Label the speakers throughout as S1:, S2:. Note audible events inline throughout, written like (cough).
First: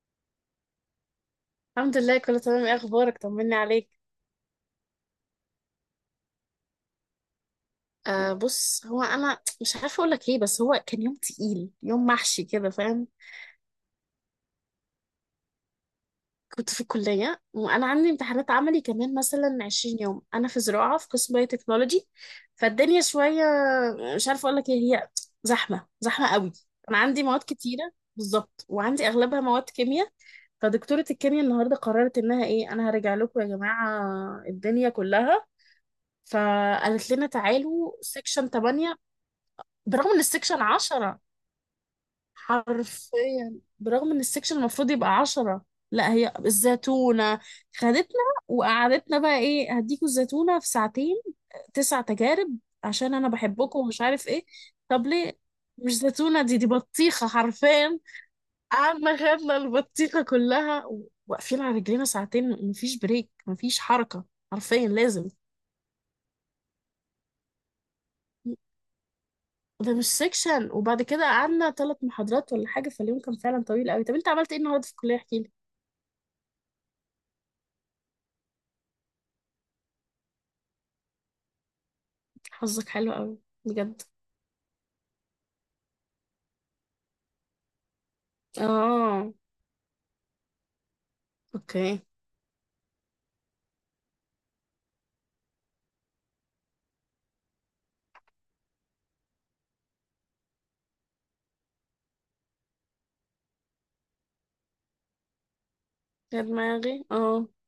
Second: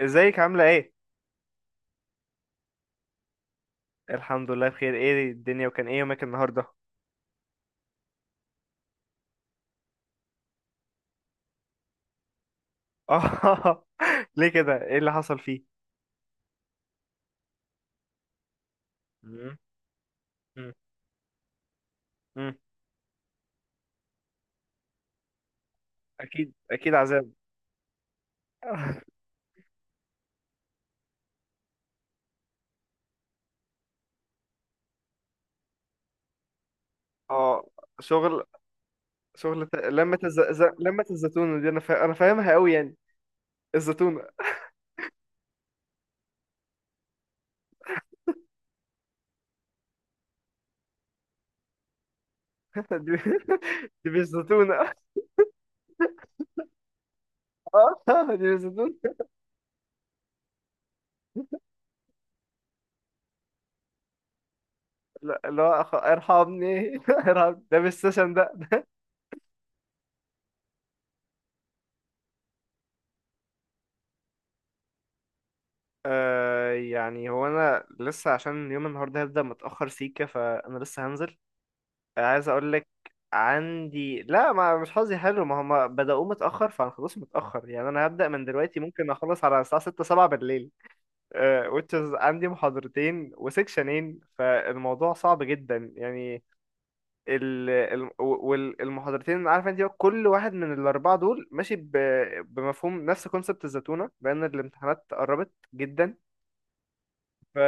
S1: ازيك عاملة ايه؟
S2: الحمد لله، كله تمام. ايه اخبارك؟ طمني عليك.
S1: الحمد لله بخير، ايه الدنيا وكان ايه يومك النهاردة؟
S2: آه بص، هو انا مش عارفه اقول لك ايه، بس هو كان يوم تقيل، يوم محشي كده فاهم.
S1: اه (laughs) ليه كده؟ ايه اللي حصل فيه؟
S2: كنت في الكليه وانا عندي امتحانات عملي كمان
S1: مم،
S2: مثلا 20 يوم. انا في
S1: مم،
S2: زراعه في قسم باي تكنولوجي
S1: مم.
S2: فالدنيا شويه. مش عارفه اقول لك ايه، هي زحمه
S1: اكيد
S2: قوي.
S1: اكيد
S2: انا عندي
S1: عذاب.
S2: مواد كتيره بالظبط، وعندي
S1: (laughs)
S2: اغلبها مواد كيمياء. فدكتوره الكيمياء النهارده قررت انها ايه، انا هرجع لكم يا جماعه الدنيا كلها. فقالت لنا
S1: اه
S2: تعالوا
S1: شغل
S2: سيكشن 8 برغم
S1: لما
S2: ان
S1: الز...
S2: السكشن
S1: ز... لما
S2: عشرة.
S1: الزتونة دي، انا فاهمها قوي يعني.
S2: حرفيا برغم ان
S1: الزتونة.
S2: السكشن المفروض يبقى عشرة، لا، هي الزيتونة خدتنا وقعدتنا بقى ايه، هديكوا الزيتونة في ساعتين تسع تجارب
S1: (laughs) دي,
S2: عشان انا بحبكم ومش
S1: دي مش
S2: عارف ايه.
S1: زتونة.
S2: طب ليه؟ مش زيتونة دي، دي بطيخة حرفيا.
S1: (laughs) اه دي مش زتونة.
S2: قعدنا خدنا البطيخة كلها، واقفين على رجلينا ساعتين، مفيش بريك مفيش حركة، حرفيا لازم.
S1: لا اللي هو ارحمني. (laughs) ارحمني، ده مش سيشن ده.
S2: ده مش سيكشن. وبعد كده قعدنا ثلاث محاضرات ولا حاجة، فاليوم كان فعلا طويل قوي. طب انت عملت ايه النهارده في الكلية؟ احكي لي.
S1: آه يعني هو انا لسه، عشان يوم النهارده هبدأ متأخر سيكة فانا لسه هنزل. عايز اقول لك
S2: حظك حلو قوي. بجد.
S1: عندي، لا، ما مش حظي حلو، ما هم بدأوه متأخر فانا خلاص متأخر يعني. انا هبدأ من دلوقتي ممكن
S2: اه.
S1: اخلص على الساعة 6 7 بالليل. آه، which
S2: اوكي.
S1: is عندي محاضرتين وسكشنين فالموضوع صعب جدا يعني. والمحاضرتين، عارف انت، كل واحد من الاربعة دول ماشي بمفهوم نفس كونسبت الزتونة لان الامتحانات قربت جدا.
S2: يا دماغي اه.
S1: ف-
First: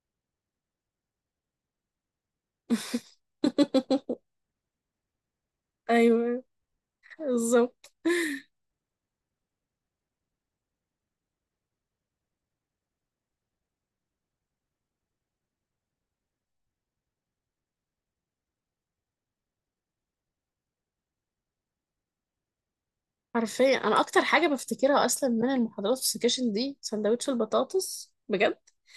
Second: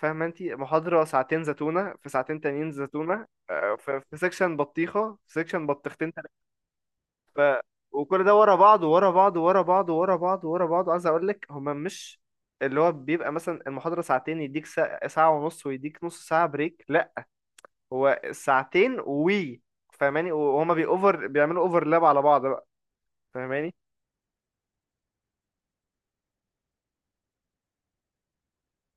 S1: فاهمه انت، محاضره ساعتين زتونه في ساعتين تانيين زتونه. آه، في
S2: (laughs)
S1: سيكشن بطيخه، في سيكشن بطيختين تلاتة.
S2: ايوه
S1: ف-
S2: بالظبط.
S1: وكل ده ورا بعض ورا بعض ورا بعض ورا بعض ورا بعض، عايز اقول لك هما مش اللي هو بيبقى مثلا المحاضره ساعتين يديك ساعه ونص ويديك نص ساعه بريك، لا، هو ساعتين وي فاهماني، وهما بيأوفر بيعملوا اوفرلاب على بعض بقى، فاهماني.
S2: حرفيا انا اكتر حاجة بفتكرها اصلا من المحاضرات في السكشن دي سندوتش البطاطس،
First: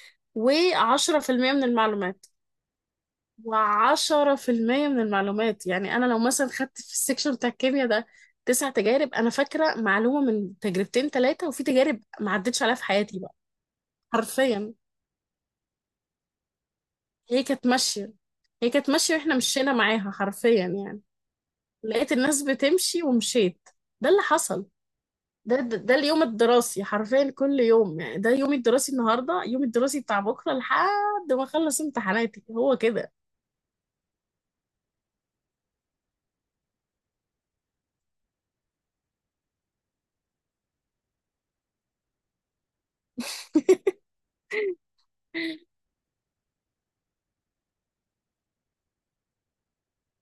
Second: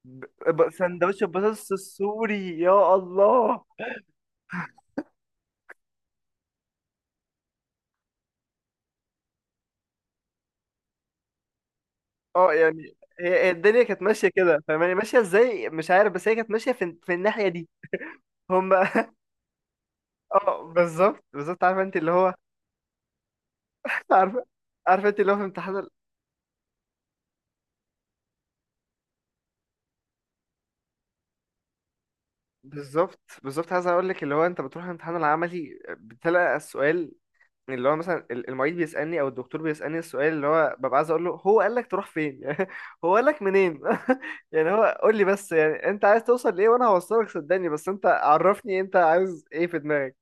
S2: بجد.
S1: سندوتش
S2: و10% من
S1: البطاطس
S2: المعلومات،
S1: السوري، يا الله!
S2: و10% من المعلومات. يعني أنا لو مثلا خدت في السكشن بتاع الكيمياء ده تسع تجارب، أنا فاكرة معلومة من تجربتين تلاتة، وفي تجارب ما
S1: اه
S2: عدتش عليها في
S1: يعني
S2: حياتي بقى.
S1: هي الدنيا كانت ماشيه كده
S2: حرفيا
S1: فاهماني، ماشيه ازاي مش عارف، بس هي كانت ماشيه في
S2: هي
S1: الناحيه
S2: كانت
S1: دي.
S2: ماشية هي
S1: هم.
S2: كانت
S1: (laughs)
S2: ماشية وإحنا مشينا معاها حرفيا
S1: اه
S2: يعني.
S1: بالظبط، بالظبط، عارفه انت اللي
S2: لقيت
S1: هو.
S2: الناس بتمشي ومشيت، ده
S1: (laughs)
S2: اللي
S1: عارفه،
S2: حصل.
S1: عارفه انت اللي هو في
S2: ده,
S1: امتحان
S2: ده, ده اليوم الدراسي حرفيا كل يوم. يعني ده يومي الدراسي النهاردة، يومي الدراسي بتاع بكرة لحد ما أخلص امتحاناتي، هو كده.
S1: بالظبط بالظبط. عايز اقول لك، اللي هو انت بتروح الامتحان العملي بتلاقي السؤال اللي هو مثلا المعيد بيسالني او الدكتور بيسالني السؤال، اللي هو ببقى عايز اقول له هو قال لك تروح فين؟ (laughs) يعني هو قال لك منين؟
S2: (laughs)
S1: (laughs) يعني، هو قول لي بس، يعني انت عايز توصل لايه وانا هوصلك صدقني، بس انت عرفني انت عايز ايه في دماغك.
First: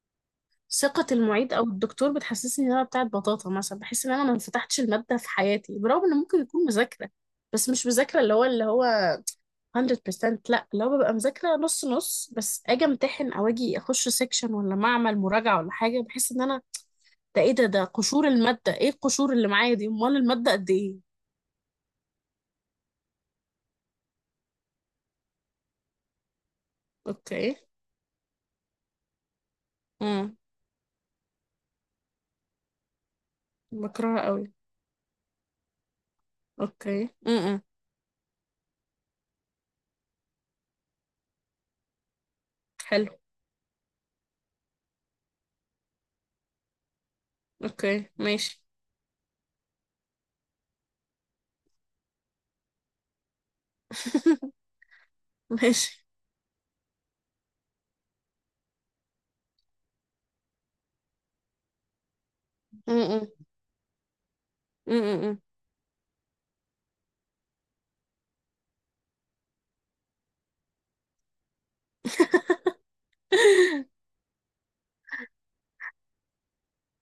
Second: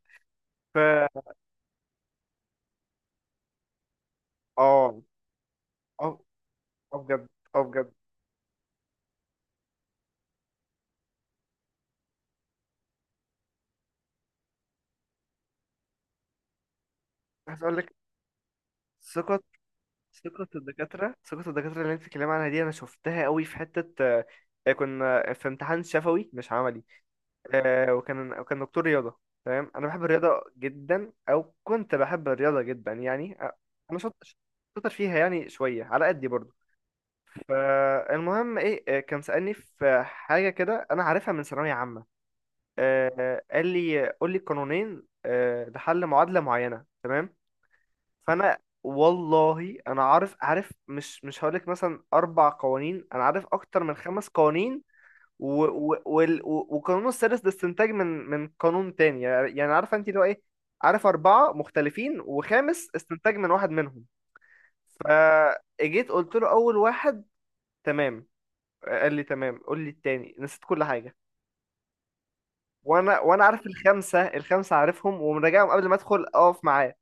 S1: ف
S2: ثقة المعيد أو الدكتور بتحسسني إن أنا بتاعت بطاطا، مثلا بحس إن أنا ما فتحتش
S1: اه
S2: المادة في حياتي، برغم إن
S1: اه
S2: ممكن يكون
S1: اه
S2: مذاكرة.
S1: بجد، اه
S2: بس مش
S1: بجد.
S2: مذاكرة اللي هو 100%. لا، اللي هو ببقى مذاكرة نص نص، بس أجي أمتحن أو أجي أخش سيكشن ولا معمل مراجعة ولا حاجة، بحس إن أنا ده إيه
S1: عايز
S2: ده،
S1: اقول
S2: ده
S1: لك،
S2: قشور المادة. إيه القشور
S1: ثقة،
S2: اللي معايا دي، أمال
S1: ثقة
S2: المادة قد إيه؟
S1: الدكاترة، ثقة الدكاترة اللي انت بتتكلمي عنها دي انا شفتها قوي في حتة. آه، كنا في امتحان شفوي مش عملي.
S2: أوكي.
S1: آه، وكان دكتور رياضة، تمام. انا بحب
S2: امم
S1: الرياضة جدا او كنت بحب الرياضة جدا يعني. آه، انا
S2: بكرهها
S1: شاطر،
S2: قوي.
S1: شاطر فيها، يعني شوية على قدي برضه.
S2: أوكي.
S1: فالمهم ايه، آه، كان سألني في حاجة كده انا عارفها من ثانوية عامة.
S2: حلو.
S1: آه، قال لي قول لي قانونين، آه، لحل معادلة معينة، تمام.
S2: أوكي
S1: فانا
S2: ماشي.
S1: والله انا عارف، عارف، مش هقولك مثلا اربع قوانين، انا عارف اكتر من خمس
S2: (laughs)
S1: قوانين. و و
S2: ماشي.
S1: وال- و والقانون السادس ده استنتاج من قانون تاني يعني، يعني عارفه انت اللي هو ايه. عارف اربعه مختلفين وخامس
S2: امم
S1: استنتاج من واحد منهم.
S2: امم
S1: فاجيت قلت له اول واحد، تمام، قال لي تمام قول لي التاني، نسيت كل حاجه.
S2: (laughs)
S1: وانا عارف الخمسه، الخمسه عارفهم ومراجعهم قبل ما ادخل اقف معاه،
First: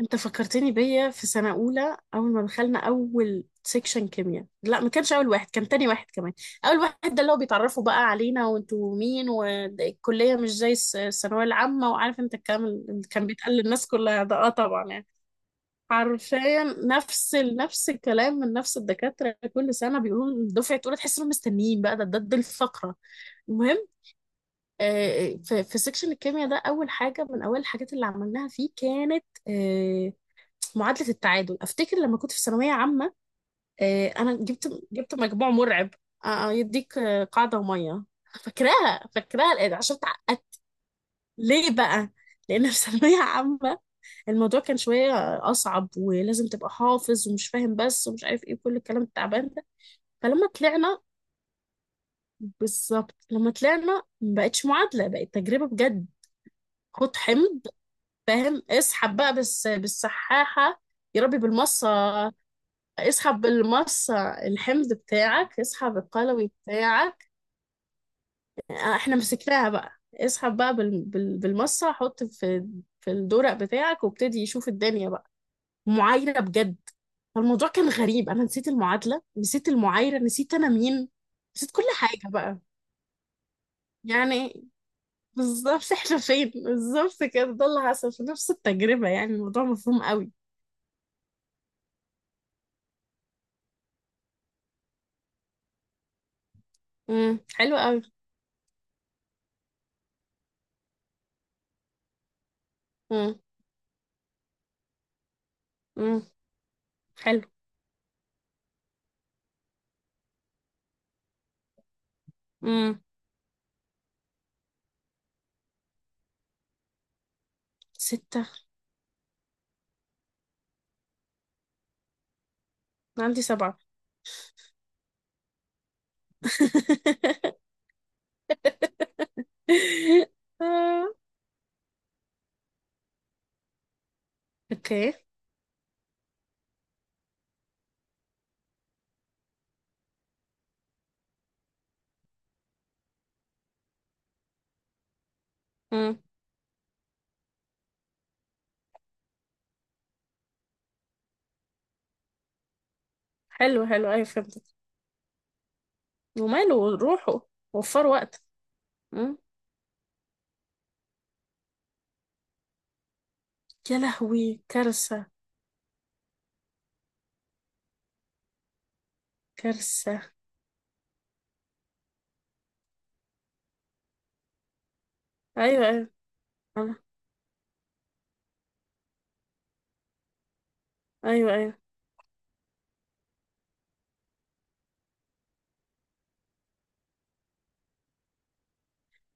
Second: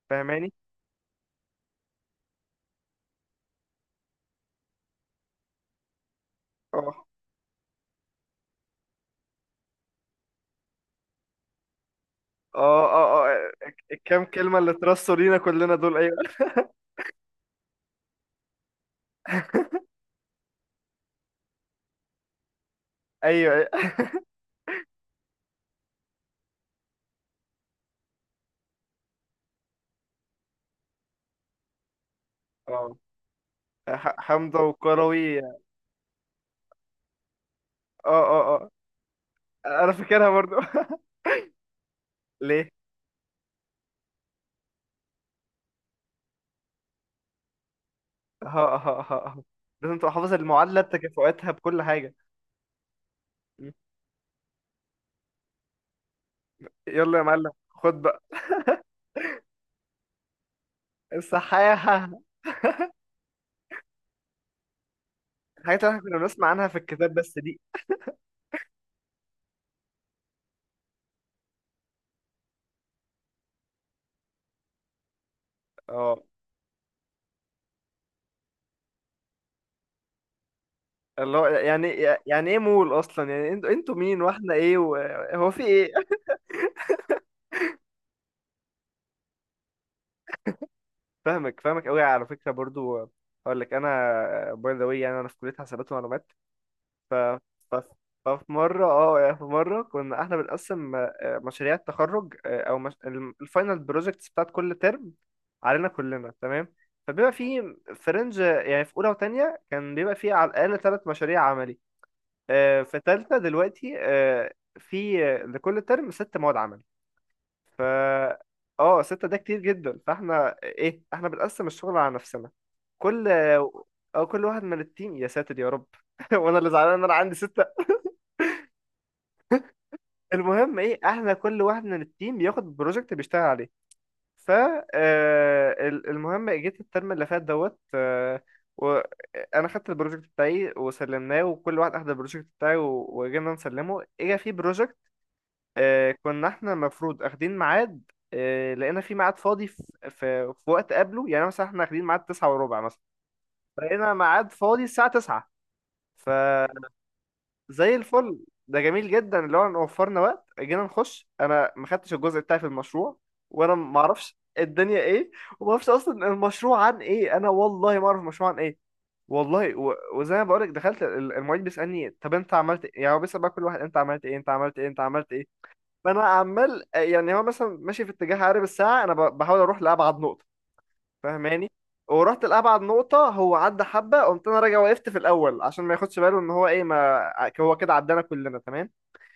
S2: انت
S1: فاهماني.
S2: فكرتني بيا في سنة أولى. أول ما دخلنا أول سيكشن كيمياء، لا ما كانش أول واحد، كان تاني واحد كمان. أول
S1: اه
S2: واحد ده اللي هو بيتعرفوا بقى علينا، وانتوا مين، والكلية مش زي الثانوية العامة، وعارف انت الكلام
S1: اه
S2: اللي
S1: اه
S2: كان
S1: اه.
S2: بيتقال للناس كلها
S1: الكام
S2: ده، اه
S1: كلمة اللي
S2: طبعا يعني.
S1: اترصوا لينا كلنا دول، ايوه
S2: حرفيا نفس الكلام من نفس الدكاترة كل سنة، بيقولوا دفعة أولى تحس انهم مستنيين بقى ده الفقرة.
S1: ايوه
S2: المهم،
S1: ايوه.
S2: في سيكشن الكيمياء ده، أول حاجة من أول الحاجات اللي عملناها فيه كانت آه، معادلة التعادل. أفتكر لما كنت في ثانوية
S1: اه
S2: عامة، أنا
S1: حمزة
S2: جبت
S1: وكروي،
S2: مجموع
S1: اه
S2: مرعب. يديك قاعدة ومية.
S1: اه اه.
S2: فاكراها، فاكراها الآن
S1: انا
S2: عشان
S1: فاكرها برضو.
S2: اتعقدت.
S1: (laughs)
S2: ليه بقى؟ لأن
S1: ليه؟
S2: في (laughs) ثانوية عامة الموضوع كان شوية أصعب، ولازم تبقى حافظ ومش فاهم بس، ومش عارف
S1: ها
S2: إيه كل الكلام
S1: ها، ها ها.
S2: التعبان ده.
S1: لازم تبقى حافظ
S2: فلما
S1: المعادلة
S2: طلعنا،
S1: بتكافؤاتها بكل حاجة.
S2: بالظبط لما
S1: م.
S2: طلعنا ما بقتش معادلة، بقت تجربة بجد. خد
S1: يلا يا معلم
S2: حمض،
S1: خد بقى.
S2: فاهم، اسحب بقى بس بالسحاحة. يا ربي بالمصة.
S1: الصحاحة.
S2: اسحب بالمص الحمض بتاعك،
S1: الحاجات اللي
S2: اسحب
S1: احنا كنا بنسمع
S2: القلوي
S1: عنها في الكتاب
S2: بتاعك.
S1: بس دي.
S2: احنا مسكناها بقى، اسحب بقى بالمصة، حط في في الدورق بتاعك وابتدي يشوف الدنيا بقى.
S1: اه
S2: معايرة بجد. فالموضوع كان غريب، انا نسيت المعادلة، نسيت المعايرة، نسيت انا مين،
S1: اللي هو
S2: نسيت كل
S1: يعني،
S2: حاجة
S1: يعني ايه
S2: بقى.
S1: مول اصلا يعني، انتوا انتوا مين واحنا
S2: يعني
S1: ايه و- هو في
S2: بالظبط
S1: ايه.
S2: احنا فين بالظبط كده. ده اللي حصل في نفس التجربة، يعني الموضوع مفهوم قوي.
S1: فاهمك، فاهمك قوي على فكره برضو. اقول لك انا باي ذا واي، يعني انا في كليه حسابات ومعلومات. ف ف
S2: حلو قوي.
S1: ففي مره، اه يعني في مره كنا احنا بنقسم آه، مشاريع التخرج، آه، او مش...
S2: امم
S1: الفاينل بروجكتس بتاعت كل ترم علينا
S2: امم
S1: كلنا، تمام. فبيبقى
S2: حلو.
S1: في فرنج، يعني في اولى وتانية كان بيبقى في على الاقل ثلاث مشاريع عملي. آه، في
S2: امم
S1: تالتة دلوقتي، آه، في آه، لكل ترم ست مواد عمل. ف
S2: ستة
S1: اه ستة ده كتير جدا. فاحنا ايه، احنا بنقسم الشغل على نفسنا،
S2: أنا
S1: كل
S2: عندي سبعة.
S1: او كل واحد من التيم، يا ساتر يا رب. (laughs) وانا اللي زعلان ان انا عندي
S2: (laughs)
S1: ستة. المهم ايه،
S2: آه،
S1: احنا كل واحد من التيم ياخد بروجكت بيشتغل عليه. ف
S2: اوكي.
S1: آه، المهم، جيت الترم اللي فات دوت، آه، وانا خدت البروجكت بتاعي وسلمناه، وكل واحد اخد البروجكت بتاعي وجينا نسلمه، اجا في بروجكت آه،
S2: مم.
S1: كنا احنا المفروض اخدين ميعاد. آه، لقينا في ميعاد فاضي في وقت قبله، يعني مثلا احنا اخدين ميعاد تسعة وربع مثلا،
S2: حلو حلو
S1: لقينا
S2: ايوه
S1: ميعاد
S2: فهمتك.
S1: فاضي الساعة تسعة، فزي
S2: وماله، روحوا وفروا
S1: الفل.
S2: وقت.
S1: ده جميل
S2: مم.
S1: جدا اللي هو إن وفرنا وقت، جينا نخش انا ما خدتش الجزء بتاعي في المشروع. وانا
S2: يا
S1: ما اعرفش
S2: لهوي
S1: الدنيا
S2: كارثة.
S1: ايه، وما اعرفش اصلا المشروع عن ايه، انا والله ما اعرف المشروع عن ايه. والله
S2: كارثة.
S1: وزي ما بقولك، دخلت المعيد بيسألني طب انت عملت ايه، يعني هو بيسأل بقى كل واحد انت عملت ايه، انت عملت ايه، انت عملت ايه.
S2: ايوه
S1: ما
S2: ايوه.
S1: انا عمال،
S2: آه،
S1: يعني هو مثلا ماشي في اتجاه عقارب الساعه، انا بحاول اروح لابعد نقطه،
S2: ايوه
S1: فاهماني،
S2: ايوه.
S1: ورحت لابعد نقطه هو عدى حبه، قمت انا راجع وقفت في الاول عشان ما ياخدش باله ان هو ايه، ما هو كده عدانا كلنا تمام.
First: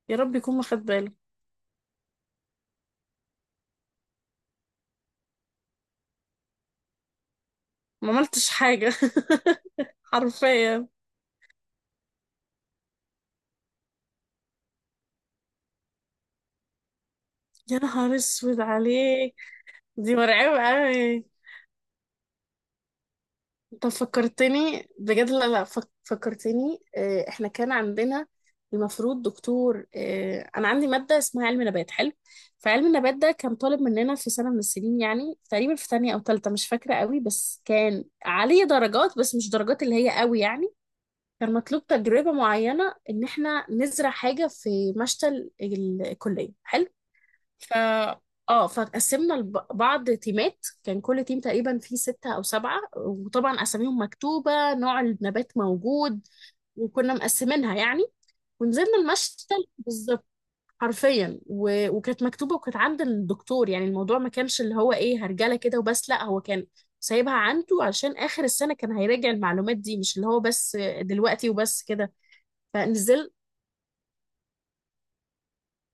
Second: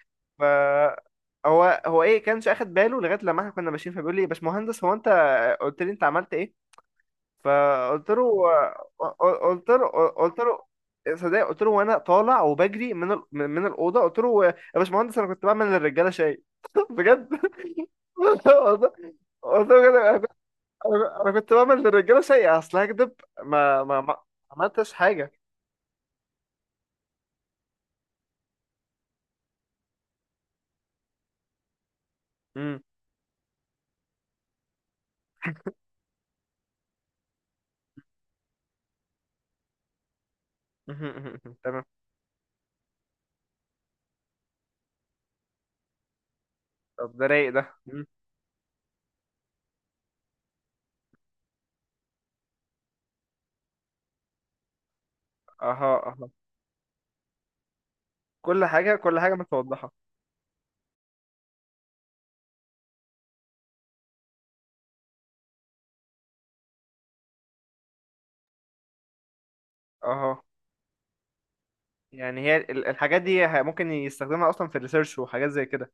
S2: يا رب
S1: ف
S2: يكون ما خد باله.
S1: هو ايه كانش اخد باله لغايه لما احنا كنا ماشيين، فبيقول لي يا باشمهندس هو انت قلت لي انت عملت ايه. فقلت
S2: ما
S1: له
S2: عملتش حاجة. (laughs)
S1: قلت له قلت له
S2: حرفيا.
S1: صدق، قلت له وانا طالع وبجري من من الاوضه، قلت له يا باشمهندس انا كنت بعمل للرجاله شاي. (laughs) بجد
S2: يا نهار اسود
S1: والله،
S2: عليك.
S1: والله بجد.
S2: دي
S1: انا كنت
S2: مرعبة اوي.
S1: انا كنت بعمل للرجاله سيئه اصل هكدب، ما
S2: انت
S1: ما ما
S2: فكرتني
S1: عملتش
S2: بجد.
S1: حاجه.
S2: لا لا فكرتني. احنا كان عندنا المفروض دكتور، انا عندي ماده اسمها علم نبات، حلو.
S1: امم
S2: فعلم النبات ده كان طالب مننا في سنه من السنين، يعني تقريبا في تانية او تالتة مش فاكره قوي، بس كان عليه درجات، بس مش درجات اللي هي قوي يعني. كان
S1: (laughs) تمام.
S2: مطلوب تجربه معينه ان احنا نزرع حاجه في مشتل الكليه، حلو.
S1: طب ده رايق
S2: ف
S1: ده، مم.
S2: اه فقسمنا لب- بعض تيمات، كان كل تيم تقريبا فيه ستة أو سبعة، وطبعا أساميهم مكتوبة، نوع النبات
S1: اها
S2: موجود،
S1: اها.
S2: وكنا مقسمينها يعني.
S1: كل حاجه،
S2: ونزلنا
S1: كل حاجه
S2: المشتل
S1: متوضحه.
S2: بالظبط، حرفيا. وكانت مكتوبة وكانت عند الدكتور، يعني الموضوع ما كانش اللي هو إيه هرجلة كده وبس، لا هو كان سايبها عنده عشان آخر السنة كان هيراجع المعلومات دي، مش اللي هو
S1: اها،
S2: بس دلوقتي وبس كده.
S1: يعني هي الحاجات
S2: فنزل
S1: دي ممكن يستخدمها اصلا في الريسيرش وحاجات زي كده.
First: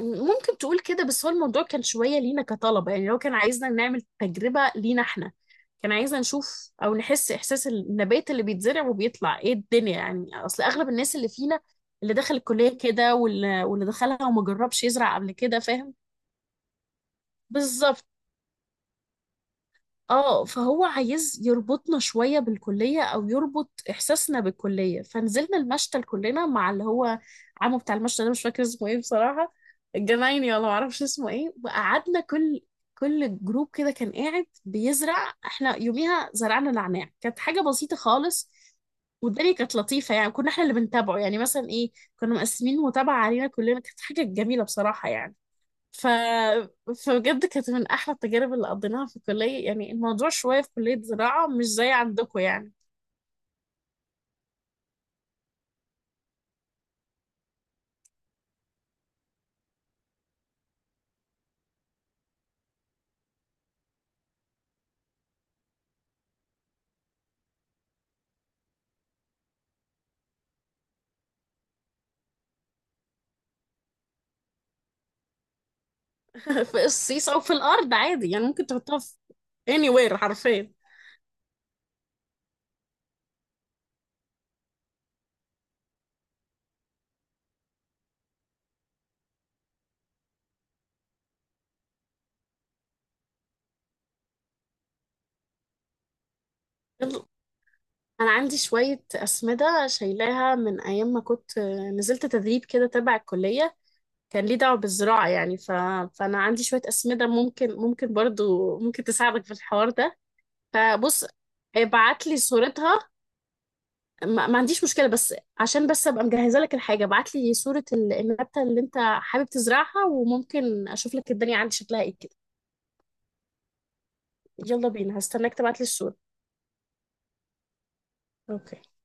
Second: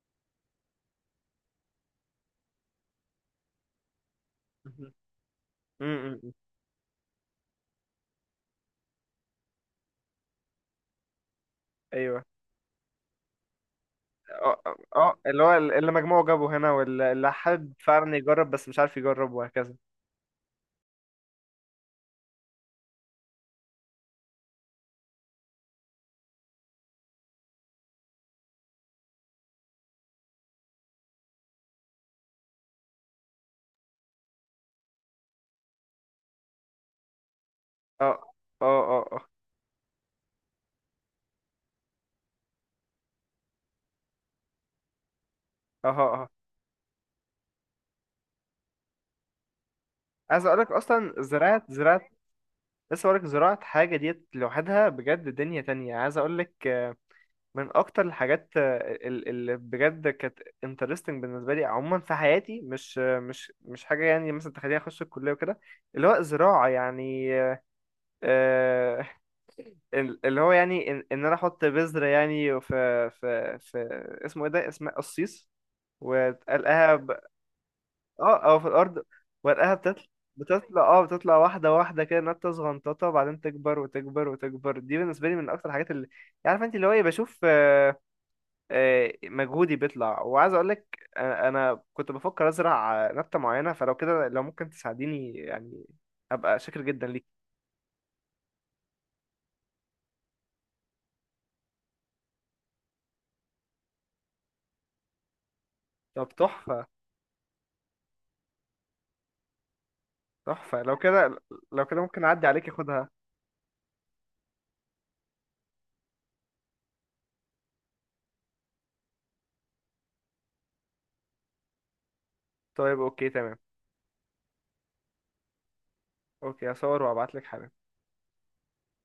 S2: ممكن تقول كده، بس هو الموضوع كان شوية لينا كطلبة. يعني لو كان عايزنا نعمل تجربة
S1: مهم.
S2: لينا احنا،
S1: مم،
S2: كان
S1: مم.
S2: عايزنا
S1: مم.
S2: نشوف او نحس احساس النبات اللي بيتزرع وبيطلع ايه الدنيا، يعني اصل اغلب الناس اللي فينا اللي
S1: ايوه
S2: دخل الكلية كده واللي دخلها وما
S1: اه اه.
S2: جربش يزرع
S1: آه،
S2: قبل
S1: اللي هو
S2: كده،
S1: اللي
S2: فاهم.
S1: مجموعه جابه هنا، واللي اللي حابب
S2: بالظبط.
S1: فعلا يجرب بس مش عارف يجرب، وهكذا.
S2: اه، فهو عايز يربطنا شوية بالكلية او يربط احساسنا بالكلية. فنزلنا المشتل كلنا مع اللي هو عمو بتاع المشتل ده، مش فاكر اسمه ايه بصراحة، الجنايني ولا معرفش اسمه ايه. وقعدنا كل جروب كده كان قاعد بيزرع، احنا يوميها زرعنا نعناع، كانت حاجة بسيطة
S1: اه
S2: خالص.
S1: اه اه اه.
S2: والدنيا كانت لطيفة، يعني كنا احنا اللي بنتابعه. يعني مثلا ايه، كنا مقسمين متابعة علينا كلنا، كانت حاجة جميلة بصراحة يعني.
S1: اها
S2: ف...
S1: اها.
S2: فبجد كانت من احلى التجارب اللي قضيناها في الكليه. يعني الموضوع
S1: عايز اقول
S2: شويه في
S1: لك
S2: كليه
S1: اصلا
S2: زراعه
S1: زراعه
S2: مش زي
S1: زراعه،
S2: عندكم يعني.
S1: لسه بقولك زراعة حاجة ديت لوحدها بجد دنيا تانية. عايز أقولك آه، من أكتر الحاجات آه، اللي بجد كانت interesting بالنسبة لي عموما في حياتي، مش آه، مش حاجة يعني مثلا تخليني أخش الكلية وكده، اللي هو زراعة يعني. آه، اللي هو يعني إن أنا أحط بذرة يعني في اسمه إيه ده، اسمها قصيص
S2: (laughs) في
S1: وتقلقها.
S2: الصيص او في الارض عادي، يعني
S1: اه او
S2: ممكن
S1: في
S2: تحطها
S1: الارض،
S2: في
S1: ورقها بتطلع
S2: anywhere حرفيا.
S1: بتطلع، بتطلع واحده واحده كده نبته صغنططه بعدين تكبر وتكبر وتكبر. دي بالنسبه لي من اكتر الحاجات اللي عارف انت اللي هو ايه، بشوف آه، آه، مجهودي بيطلع. وعايز اقول لك انا، أنا كنت بفكر ازرع آه، نبته معينه فلو كده، لو ممكن تساعديني يعني ابقى شاكر جدا ليك.
S2: يلا. انا عندي شويه اسمده شايلاها من ايام ما كنت نزلت تدريب كده تبع الكليه، كان ليه دعوه بالزراعه يعني.
S1: طب
S2: فانا عندي شويه
S1: تحفه،
S2: اسمده ممكن، ممكن برضو ممكن تساعدك في الحوار ده.
S1: تحفه لو
S2: فبص،
S1: كده، لو كده ممكن
S2: ابعت لي
S1: اعدي عليك
S2: صورتها.
S1: اخدها.
S2: ما عنديش مشكلة، بس عشان بس أبقى مجهزة لك الحاجة ابعت لي صورة النبتة اللي أنت حابب تزرعها، وممكن أشوف لك الدنيا عندي شكلها إيه كده.
S1: طيب اوكي تمام.
S2: يلا بينا، هستناك تبعت لي الصورة.
S1: اوكي هصور وابعت لك حالا.
S2: اوكي.